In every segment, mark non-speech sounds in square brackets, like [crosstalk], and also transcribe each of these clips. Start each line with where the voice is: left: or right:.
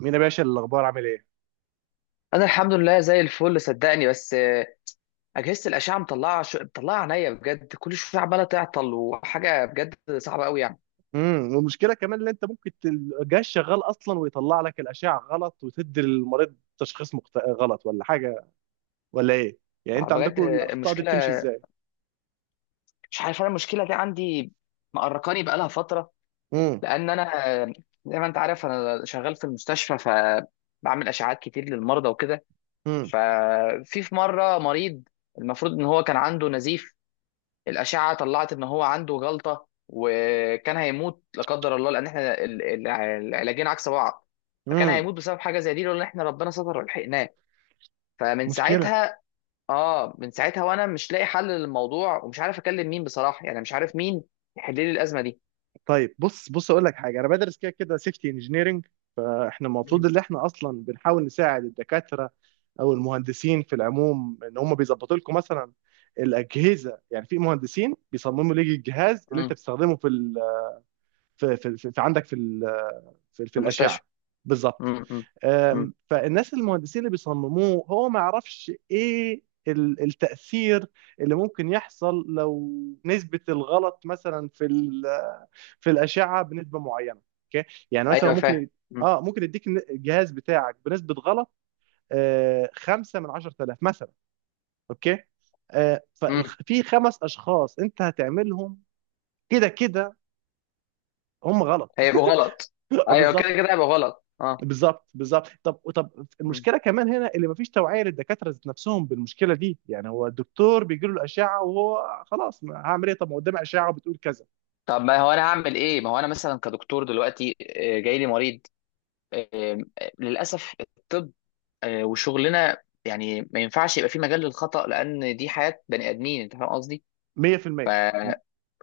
right: مين يا باشا؟ الاخبار عامل ايه؟
left: انا الحمد لله زي الفل صدقني بس اجهزه الاشعه مطلعه مطلعه عينيا بجد، كل شويه عماله تعطل، وحاجه بجد صعبه قوي يعني.
right: والمشكله كمان ان انت ممكن الجهاز شغال اصلا ويطلع لك الاشعه غلط وتدي للمريض تشخيص غلط ولا حاجه ولا ايه؟ يعني
left: آه،
right: انت
left: بجد
right: عندكم
left: آه،
right: الاخطاء دي بتمشي
left: المشكله
right: ازاي؟
left: مش عارف، انا المشكله دي عندي مقرقاني بقالها فتره.
right: امم.
left: لان انا زي ما انت عارف انا شغال في المستشفى، فبعمل اشعاعات كتير للمرضى وكده.
right: امم.
left: في مره مريض المفروض ان هو كان عنده نزيف، الأشعة طلعت إن هو عنده جلطة، وكان هيموت لا قدر الله، لأن إحنا العلاجين عكس بعض. فكان
right: امم.
left: هيموت بسبب حاجة زي دي لولا إن إحنا ربنا ستر ولحقناه. فمن
right: مشكله.
left: ساعتها، من ساعتها وأنا مش لاقي حل للموضوع، ومش عارف أكلم مين بصراحة، يعني مش عارف مين يحل لي الأزمة دي.
right: طيب بص بص، اقول لك حاجه. انا بدرس كده كده سيفتي انجينيرنج. فاحنا المفروض
left: مم.
right: ان احنا اصلا بنحاول نساعد الدكاتره او المهندسين في العموم، ان هم بيظبطوا لكم مثلا الاجهزه. يعني في مهندسين بيصمموا لك الجهاز اللي انت
left: مم.
right: بتستخدمه في في في في عندك في في, في
left: في المستشفى.
right: الاشعه. بالظبط.
left: مم. مم. مم.
right: فالناس، المهندسين اللي بيصمموه، هو ما يعرفش ايه التأثير اللي ممكن يحصل لو نسبة الغلط مثلا في الأشعة بنسبة معينة، اوكي؟ يعني مثلا
left: أيوه
right: ممكن
left: فاهم. مم.
right: اه ممكن يديك الجهاز بتاعك بنسبة غلط، 5 من 10000 مثلا، اوكي؟
left: مم.
right: ففي خمس اشخاص انت هتعملهم كده كده هم غلط.
left: هيبقى غلط.
right: [laughs]
left: أيوه كده
right: بالظبط
left: كده هيبقى غلط
right: بالظبط بالظبط. طب،
left: مم.
right: المشكله كمان هنا اللي مفيش توعيه للدكاتره ذات نفسهم بالمشكله دي. يعني هو الدكتور بيجي له الاشعه وهو خلاص، ما هعمل ايه؟ طب ما قدامي اشعه وبتقول كذا.
left: طب ما هو أنا هعمل إيه؟ ما هو أنا مثلا كدكتور دلوقتي جاي لي مريض. آم، للاسف الطب وشغلنا يعني ما ينفعش يبقى فيه مجال للخطأ، لان دي حياة بني ادمين، انت فاهم قصدي.
right: 100%. م-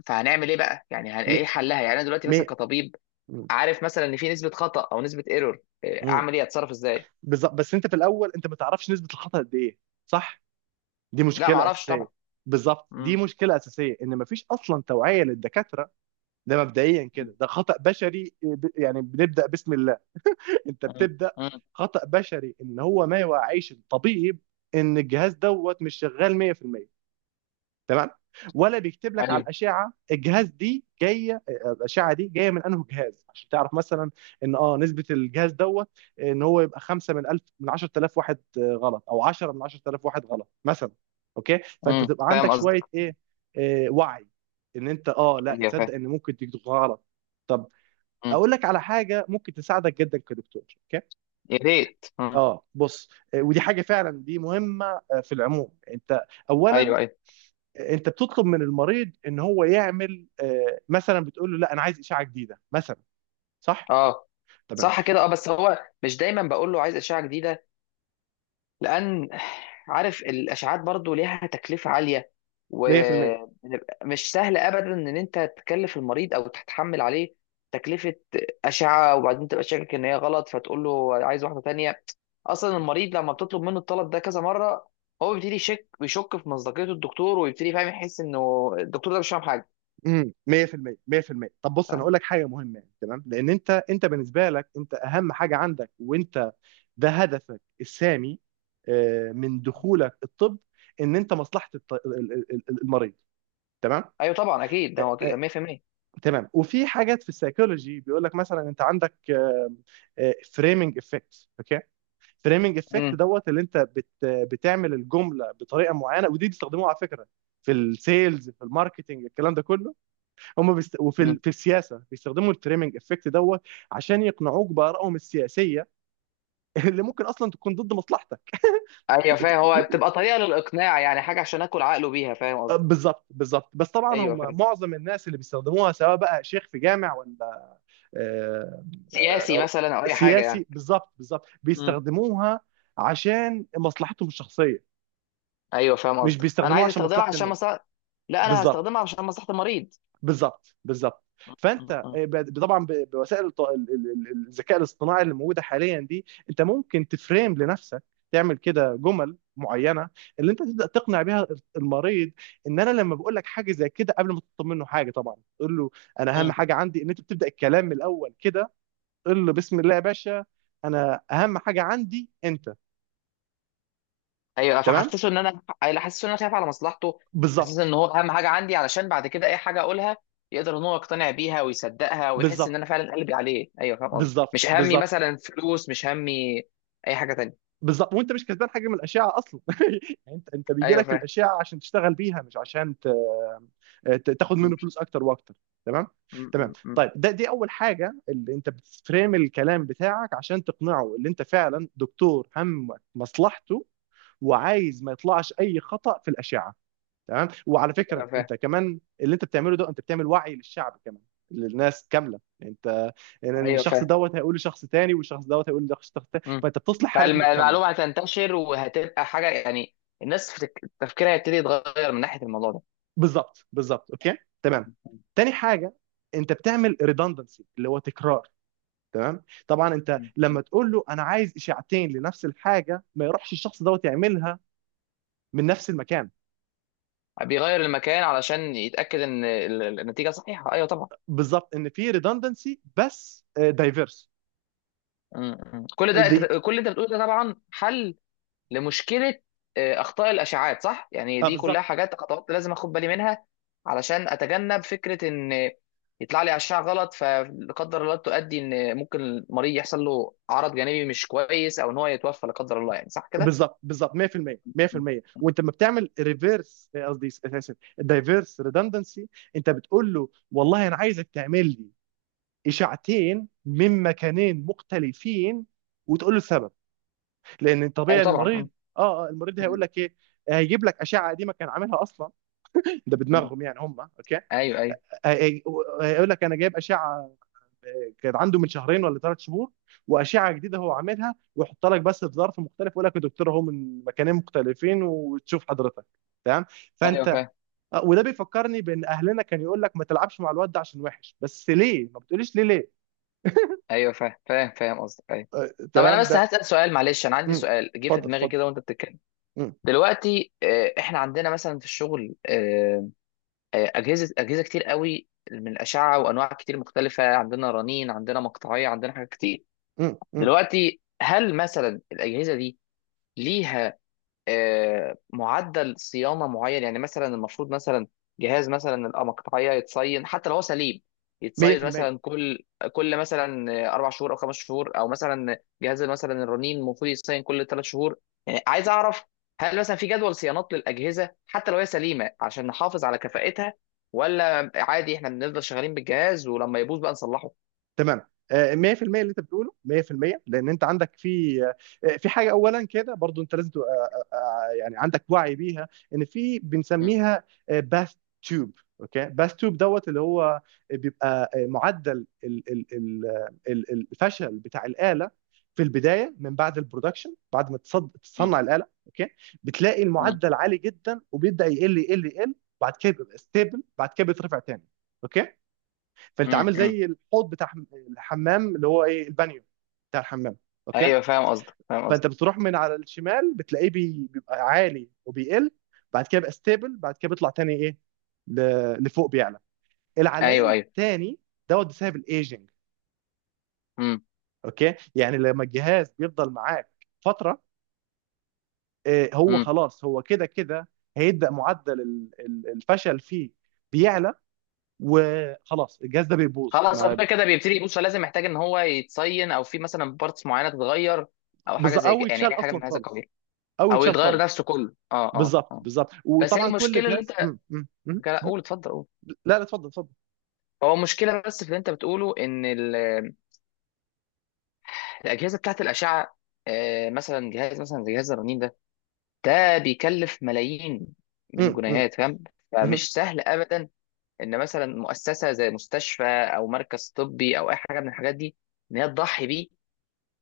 left: فهنعمل ايه بقى يعني،
right: م-
left: ايه
right: م-
left: حلها يعني؟ انا دلوقتي مثلا
right: مية
left: كطبيب
right: م-
left: عارف مثلا ان في نسبة خطأ او نسبة ايرور،
right: م.
left: اعمل ايه؟ اتصرف ازاي؟
right: بالظبط. بس انت في الاول انت ما تعرفش نسبه الخطا قد ايه. صح؟ دي
left: لا ما
right: مشكله
left: اعرفش طبعا.
right: اساسيه. بالظبط، دي
left: امم.
right: مشكله اساسيه، ان مفيش اصلا توعيه للدكاتره. ده مبدئيا كده ده خطا بشري، يعني بنبدا بسم الله. انت
left: امم.
right: بتبدا.
left: امم.
right: خطا بشري ان هو ما يوعيش الطبيب ان الجهاز دوت مش شغال 100%. تمام. ولا بيكتب لك على
left: ايوه.
right: الاشعه الجهاز، دي جايه، الاشعه دي جايه من انه جهاز، عشان تعرف مثلا ان نسبه الجهاز دوت، ان هو يبقى 5 من 1000 من 10000 واحد غلط، او 10 من 10000 واحد غلط مثلا. اوكي؟ فانت تبقى عندك
left: فاهم
right: شويه
left: قصدك.
right: ايه. وعي، ان انت لا
left: ايوه فاهم.
right: تصدق ان ممكن تكتب غلط. طب
left: امم.
right: اقول لك على حاجه ممكن تساعدك جدا كدكتور.
left: يا ريت. امم.
right: اه بص، ودي حاجه فعلا دي مهمه. في العموم انت، اولا،
left: ايوه ايوه.
right: انت بتطلب من المريض ان هو يعمل، مثلا بتقول له لا انا عايز اشعه جديده مثلا. صح؟
left: اه
right: تمام.
left: صح كده اه، بس هو مش دايما بقول له عايز اشعه جديده، لان عارف الاشعاعات برضو ليها تكلفه عاليه،
right: 100%.
left: ومش سهل ابدا ان انت تكلف المريض او تتحمل عليه تكلفه اشعه، وبعدين تبقى شاكك ان هي غلط فتقول له عايز واحده تانية. اصلا المريض لما بتطلب منه الطلب ده كذا مره، هو بيبتدي يشك، بيشك في مصداقيه الدكتور، ويبتدي فاهم يحس انه الدكتور ده مش فاهم حاجه.
right: 100%. 100%. طب بص انا
left: فاهم.
right: اقول لك حاجه مهمه يعني، تمام، لان انت بالنسبه لك انت اهم حاجه عندك وانت، ده هدفك السامي. من دخولك الطب، ان انت مصلحه المريض. تمام.
left: ايوه طبعا اكيد ده
right: آه،
left: هو أكيد،
right: آه،
left: 100%.
right: تمام. وفي حاجات في السيكولوجي بيقول لك مثلا انت عندك فريمنج افكت، اوكي؟ فريمنج افكت
left: امم.
right: دوت، اللي انت بتعمل الجمله بطريقه معينه. ودي بيستخدموها على فكره في السيلز، في الماركتنج، الكلام ده كله،
left: امم.
right: في السياسه بيستخدموا الفريمنج افكت دوت عشان يقنعوك بارائهم السياسيه. [laughs] اللي ممكن اصلا تكون ضد مصلحتك.
left: ايوه
right: انت-
left: فاهم، هو
right: [laughs]
left: بتبقى طريقه للاقناع، يعني حاجه عشان اكل عقله بيها، فاهم قصدي؟
right: بالظبط بالظبط. بس طبعا هم
left: ايوه،
right: معظم الناس اللي بيستخدموها، سواء بقى شيخ في جامع ولا آه،
left: سياسي
right: آه،
left: مثلا او اي حاجه يعني.
right: سياسي، بالظبط. بالظبط
left: مم.
right: بيستخدموها عشان مصلحتهم الشخصيه،
left: ايوه فاهم
right: مش
left: قصدك، انا
right: بيستخدموها
left: عايز
right: عشان
left: استخدمها
right: مصلحه
left: عشان
right: الناس.
left: مصلحه. لا، انا هستخدمها
right: بالظبط
left: عشان مصلحه المريض.
right: بالظبط بالظبط.
left: مم.
right: فانت،
left: مم.
right: طبعا، بوسائل الذكاء الاصطناعي اللي موجوده حاليا دي، انت ممكن تفريم لنفسك، تعمل كده جمل معينه اللي انت تبدا تقنع بيها المريض. ان انا لما بقول لك حاجه زي كده قبل ما تطلب منه حاجه، طبعا تقول له انا اهم
left: مم.
right: حاجه عندي ان انت، بتبدا الكلام من الاول كده. قل له بسم الله يا باشا، انا اهم حاجه عندي انت.
left: ايوه
right: تمام.
left: فحسسه ان انا، حسسه ان انا خايف على مصلحته، حسسه
right: بالظبط
left: ان هو اهم حاجه عندي، علشان بعد كده اي حاجه اقولها يقدر ان هو يقتنع بيها ويصدقها ويحس ان
right: بالظبط
left: انا فعلا قلبي عليه. ايوه فاهم قصدي،
right: بالظبط
left: مش همي
right: بالظبط
left: مثلا فلوس، مش همي اي حاجه تانية.
right: بالظبط. وانت مش كسبان حاجه من الاشعه اصلا. [laughs] يعني انت، بيجي
left: ايوه
right: لك
left: فاهم.
right: الاشعه عشان تشتغل بيها، مش عشان تاخد
left: مم.
right: منه فلوس اكتر واكتر. تمام. تمام.
left: مم. مم.
right: طيب، دي اول حاجه، اللي انت بتفريم الكلام بتاعك عشان تقنعه اللي انت فعلا دكتور همك مصلحته، وعايز ما يطلعش اي خطأ في الاشعه. تمام. وعلى فكره
left: ايوه فاهم.
right: انت كمان اللي انت بتعمله ده، انت بتعمل وعي للشعب كمان، للناس كامله انت. يعني
left: ايوه
right: الشخص
left: فاهم.
right: دوت هيقول لشخص تاني والشخص دوت هيقول لشخص تاني،
left: مم.
right: فانت بتصلح حاله مجتمع.
left: فالمعلومة هتنتشر وهتبقى حاجة يعني، الناس في تفكيرها يبتدي يتغير من ناحية الموضوع ده.
right: بالظبط بالظبط، اوكي؟ تمام. تاني حاجه، انت بتعمل ريدندنسي اللي هو تكرار. تمام. طبعا انت
left: مم.
right: لما
left: مم.
right: تقول له انا عايز اشاعتين لنفس الحاجه، ما يروحش الشخص دوت يعملها من نفس المكان.
left: بيغير المكان علشان يتأكد إن النتيجة صحيحة، أيوه طبعا.
right: بالظبط، ان في ريدندنسي بس دايفيرس
left: مم. مم. كل ده،
right: دي.
left: كل اللي أنت بتقوله ده طبعا حل لمشكلة أخطاء الأشعاعات، صح؟ يعني
right: اه
left: دي كلها
right: بالظبط
left: حاجات، خطوات لازم أخد بالي منها علشان أتجنب فكرة إن يطلع لي أشعة غلط، فلا قدر الله تؤدي إن ممكن المريض يحصل له عرض جانبي مش كويس، أو إن هو يتوفى لا قدر الله، يعني صح كده؟
right: بالظبط بالظبط، 100%.
left: مم.
right: 100%. وانت لما بتعمل ريفيرس، قصدي اسف، دايفيرس ريدندنسي، انت بتقول له والله انا عايزك تعمل لي اشاعتين من مكانين مختلفين، وتقول له السبب. لان
left: ايوه
right: طبيعي
left: طبعا.
right: المريض،
left: مم.
right: المريض
left: مم.
right: هيقول لك ايه. هيجيب لك اشعه قديمه كان عاملها اصلا، ده
left: مم.
right: بدماغهم يعني هم، اوكي؟
left: ايوه ايوه.
right: هي- هيقول لك انا جايب اشعه كان عنده من شهرين ولا ثلاث شهور، واشعه جديده هو عاملها، ويحط لك بس في ظرف مختلف، ويقول لك يا دكتور اهو من مكانين مختلفين وتشوف حضرتك. تمام.
left: ايوه
right: فانت،
left: فاهم.
right: وده بيفكرني بان اهلنا كان يقول لك ما تلعبش مع الواد ده عشان وحش، بس ليه ما بتقوليش ليه ليه؟
left: ايوه فاهم فاهم فاهم قصدك ايوه.
right: آه،
left: طب انا
right: تمام.
left: بس
right: ده.
left: هسأل سؤال، معلش انا عندي
right: مم.
left: سؤال جه في
right: اتفضل
left: دماغي
right: اتفضل.
left: كده وانت بتتكلم.
right: مم.
left: دلوقتي احنا عندنا مثلا في الشغل اجهزه كتير قوي من الاشعه وانواع كتير مختلفه، عندنا رنين، عندنا مقطعيه، عندنا حاجات كتير.
right: مم. مم.
left: دلوقتي هل مثلا الاجهزه دي ليها معدل صيانه معين؟ يعني مثلا المفروض مثلا جهاز مثلا الأقمة القطعيه يتصين حتى لو هو سليم، يتصين
right: 100%.
left: مثلا كل مثلا اربع شهور او خمس شهور، او مثلا جهاز مثلا الرنين المفروض يتصين كل ثلاث شهور. يعني عايز اعرف، هل مثلا في جدول صيانات للاجهزه حتى لو هي سليمه عشان نحافظ على كفاءتها؟ ولا عادي احنا بنفضل شغالين بالجهاز ولما يبوظ بقى نصلحه؟
right: تمام. 100% اللي انت بتقوله 100%. لان انت عندك في، في حاجه اولا كده برضو، انت لازم تبقى، يعني عندك وعي بيها، ان في
left: مم.
right: بنسميها، باث تيوب، اوكي؟ باث تيوب دوت، اللي هو بيبقى معدل الفشل بتاع الاله، في البدايه من بعد البرودكشن، بعد ما
left: مم.
right: تصنع الاله، اوكي؟ بتلاقي
left: مم.
right: المعدل عالي جدا وبيبدا يقل يقل يقل. بعد كده بيبقى ستيبل، بعد كده بيترفع تاني. اوكي. فانت
left: مم.
right: عامل
left: مم.
right: زي الحوض بتاع الحمام، اللي هو ايه، البانيو بتاع الحمام، اوكي؟
left: ايوه فاهم قصدك، فاهم
right: فانت
left: قصدك.
right: بتروح من على الشمال، بتلاقيه بيبقى عالي وبيقل، بعد كده بيبقى ستيبل، بعد كده بيطلع تاني ايه، لفوق، بيعلى العليان
left: ايوه ايوه.
right: التاني دوت، بسبب الايجنج.
left: مم.
right: اوكي. يعني لما الجهاز بيفضل معاك فتره، هو
left: مم.
right: خلاص، هو كده كده هيبدا معدل الفشل فيه بيعلى، وخلاص الجهاز ده بيبوظ
left: خلاص هو
right: ما.
left: كده كده بيبتدي. بص هو لازم، محتاج ان هو يتصين، او في مثلا بارتس معينه تتغير، او حاجه زي
right: او
left: كده يعني، اي
right: يتشال
left: حاجه
right: اصلا
left: من هذا
right: خالص،
left: القبيل.
right: او
left: او
right: يتشال
left: يتغير
right: خالص.
left: نفسه كله، اه اه
right: بالظبط
left: اه.
right: بالظبط.
left: بس هي
right: وطبعا كل
left: المشكله اللي انت،
right: جهاز. مم، مم، مم،
left: لا،
right: مم.
left: قول اتفضل قول.
right: لا، لا، اتفضل اتفضل.
left: هو المشكله بس في اللي انت بتقوله ان الاجهزه بتاعت الاشعه مثلا جهاز مثلا زي جهاز الرنين ده، ده بيكلف ملايين من
right: مم، مم،
left: الجنيهات، فاهم؟
right: مم.
left: فمش سهل ابدا ان مثلا مؤسسه زي مستشفى او مركز طبي او اي حاجه من الحاجات دي ان هي تضحي بيه،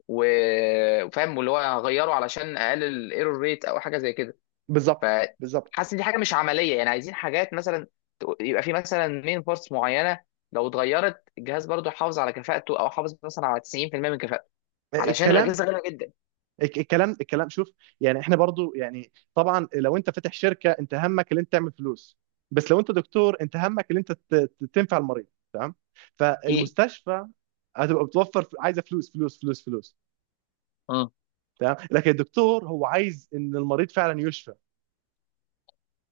left: وفاهم، واللي هو هغيره علشان اقلل الايرور ريت او حاجه زي كده.
right: بالظبط بالظبط.
left: فحاسس ان دي حاجه مش عمليه، يعني عايزين حاجات مثلا يبقى في مثلا مين بارتس معينه لو اتغيرت الجهاز برضه يحافظ على كفاءته، او حافظ مثلا على 90% من كفاءته، علشان
right: الكلام
left: الاجهزه غاليه جدا.
right: الك- الكلام الكلام شوف. يعني احنا برضو، يعني طبعا لو انت فاتح شركه انت همك اللي انت تعمل فلوس، بس لو انت دكتور انت همك اللي انت تنفع المريض. تمام.
left: كي.
right: فالمستشفى هتبقى بتوفر، عايزه فلوس فلوس فلوس فلوس.
left: اه
right: تمام. لكن الدكتور هو عايز ان المريض فعلا يشفى.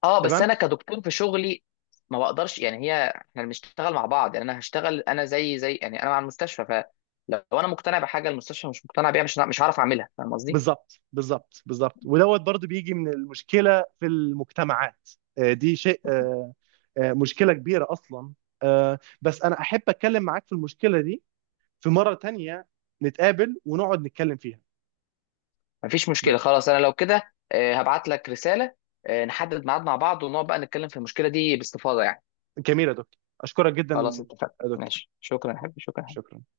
left: اه، بس
right: تمام.
left: انا كدكتور في شغلي ما بقدرش، يعني هي احنا بنشتغل مع بعض، يعني انا هشتغل، انا زي يعني انا مع المستشفى، فلو انا مقتنع بحاجه المستشفى مش مقتنع بيها، مش مش هعرف اعملها، فاهم قصدي؟
right: بالظبط بالظبط بالظبط. ودوت برضو بيجي من المشكله في المجتمعات، دي شيء، مشكله كبيره اصلا. بس انا احب اتكلم معاك في المشكله دي في مره تانية، نتقابل ونقعد نتكلم فيها.
left: مفيش مشكلة
right: ب-
left: خلاص، أنا لو كده هبعت لك رسالة، نحدد ميعاد مع بعض ونقعد بقى نتكلم في المشكلة دي باستفاضة يعني.
right: جميل يا دكتور، اشكرك جدا
left: خلاص اتفقنا
right: يا دكتور.
left: ماشي، شكرا يا حبيبي، شكرا.
right: شكرا.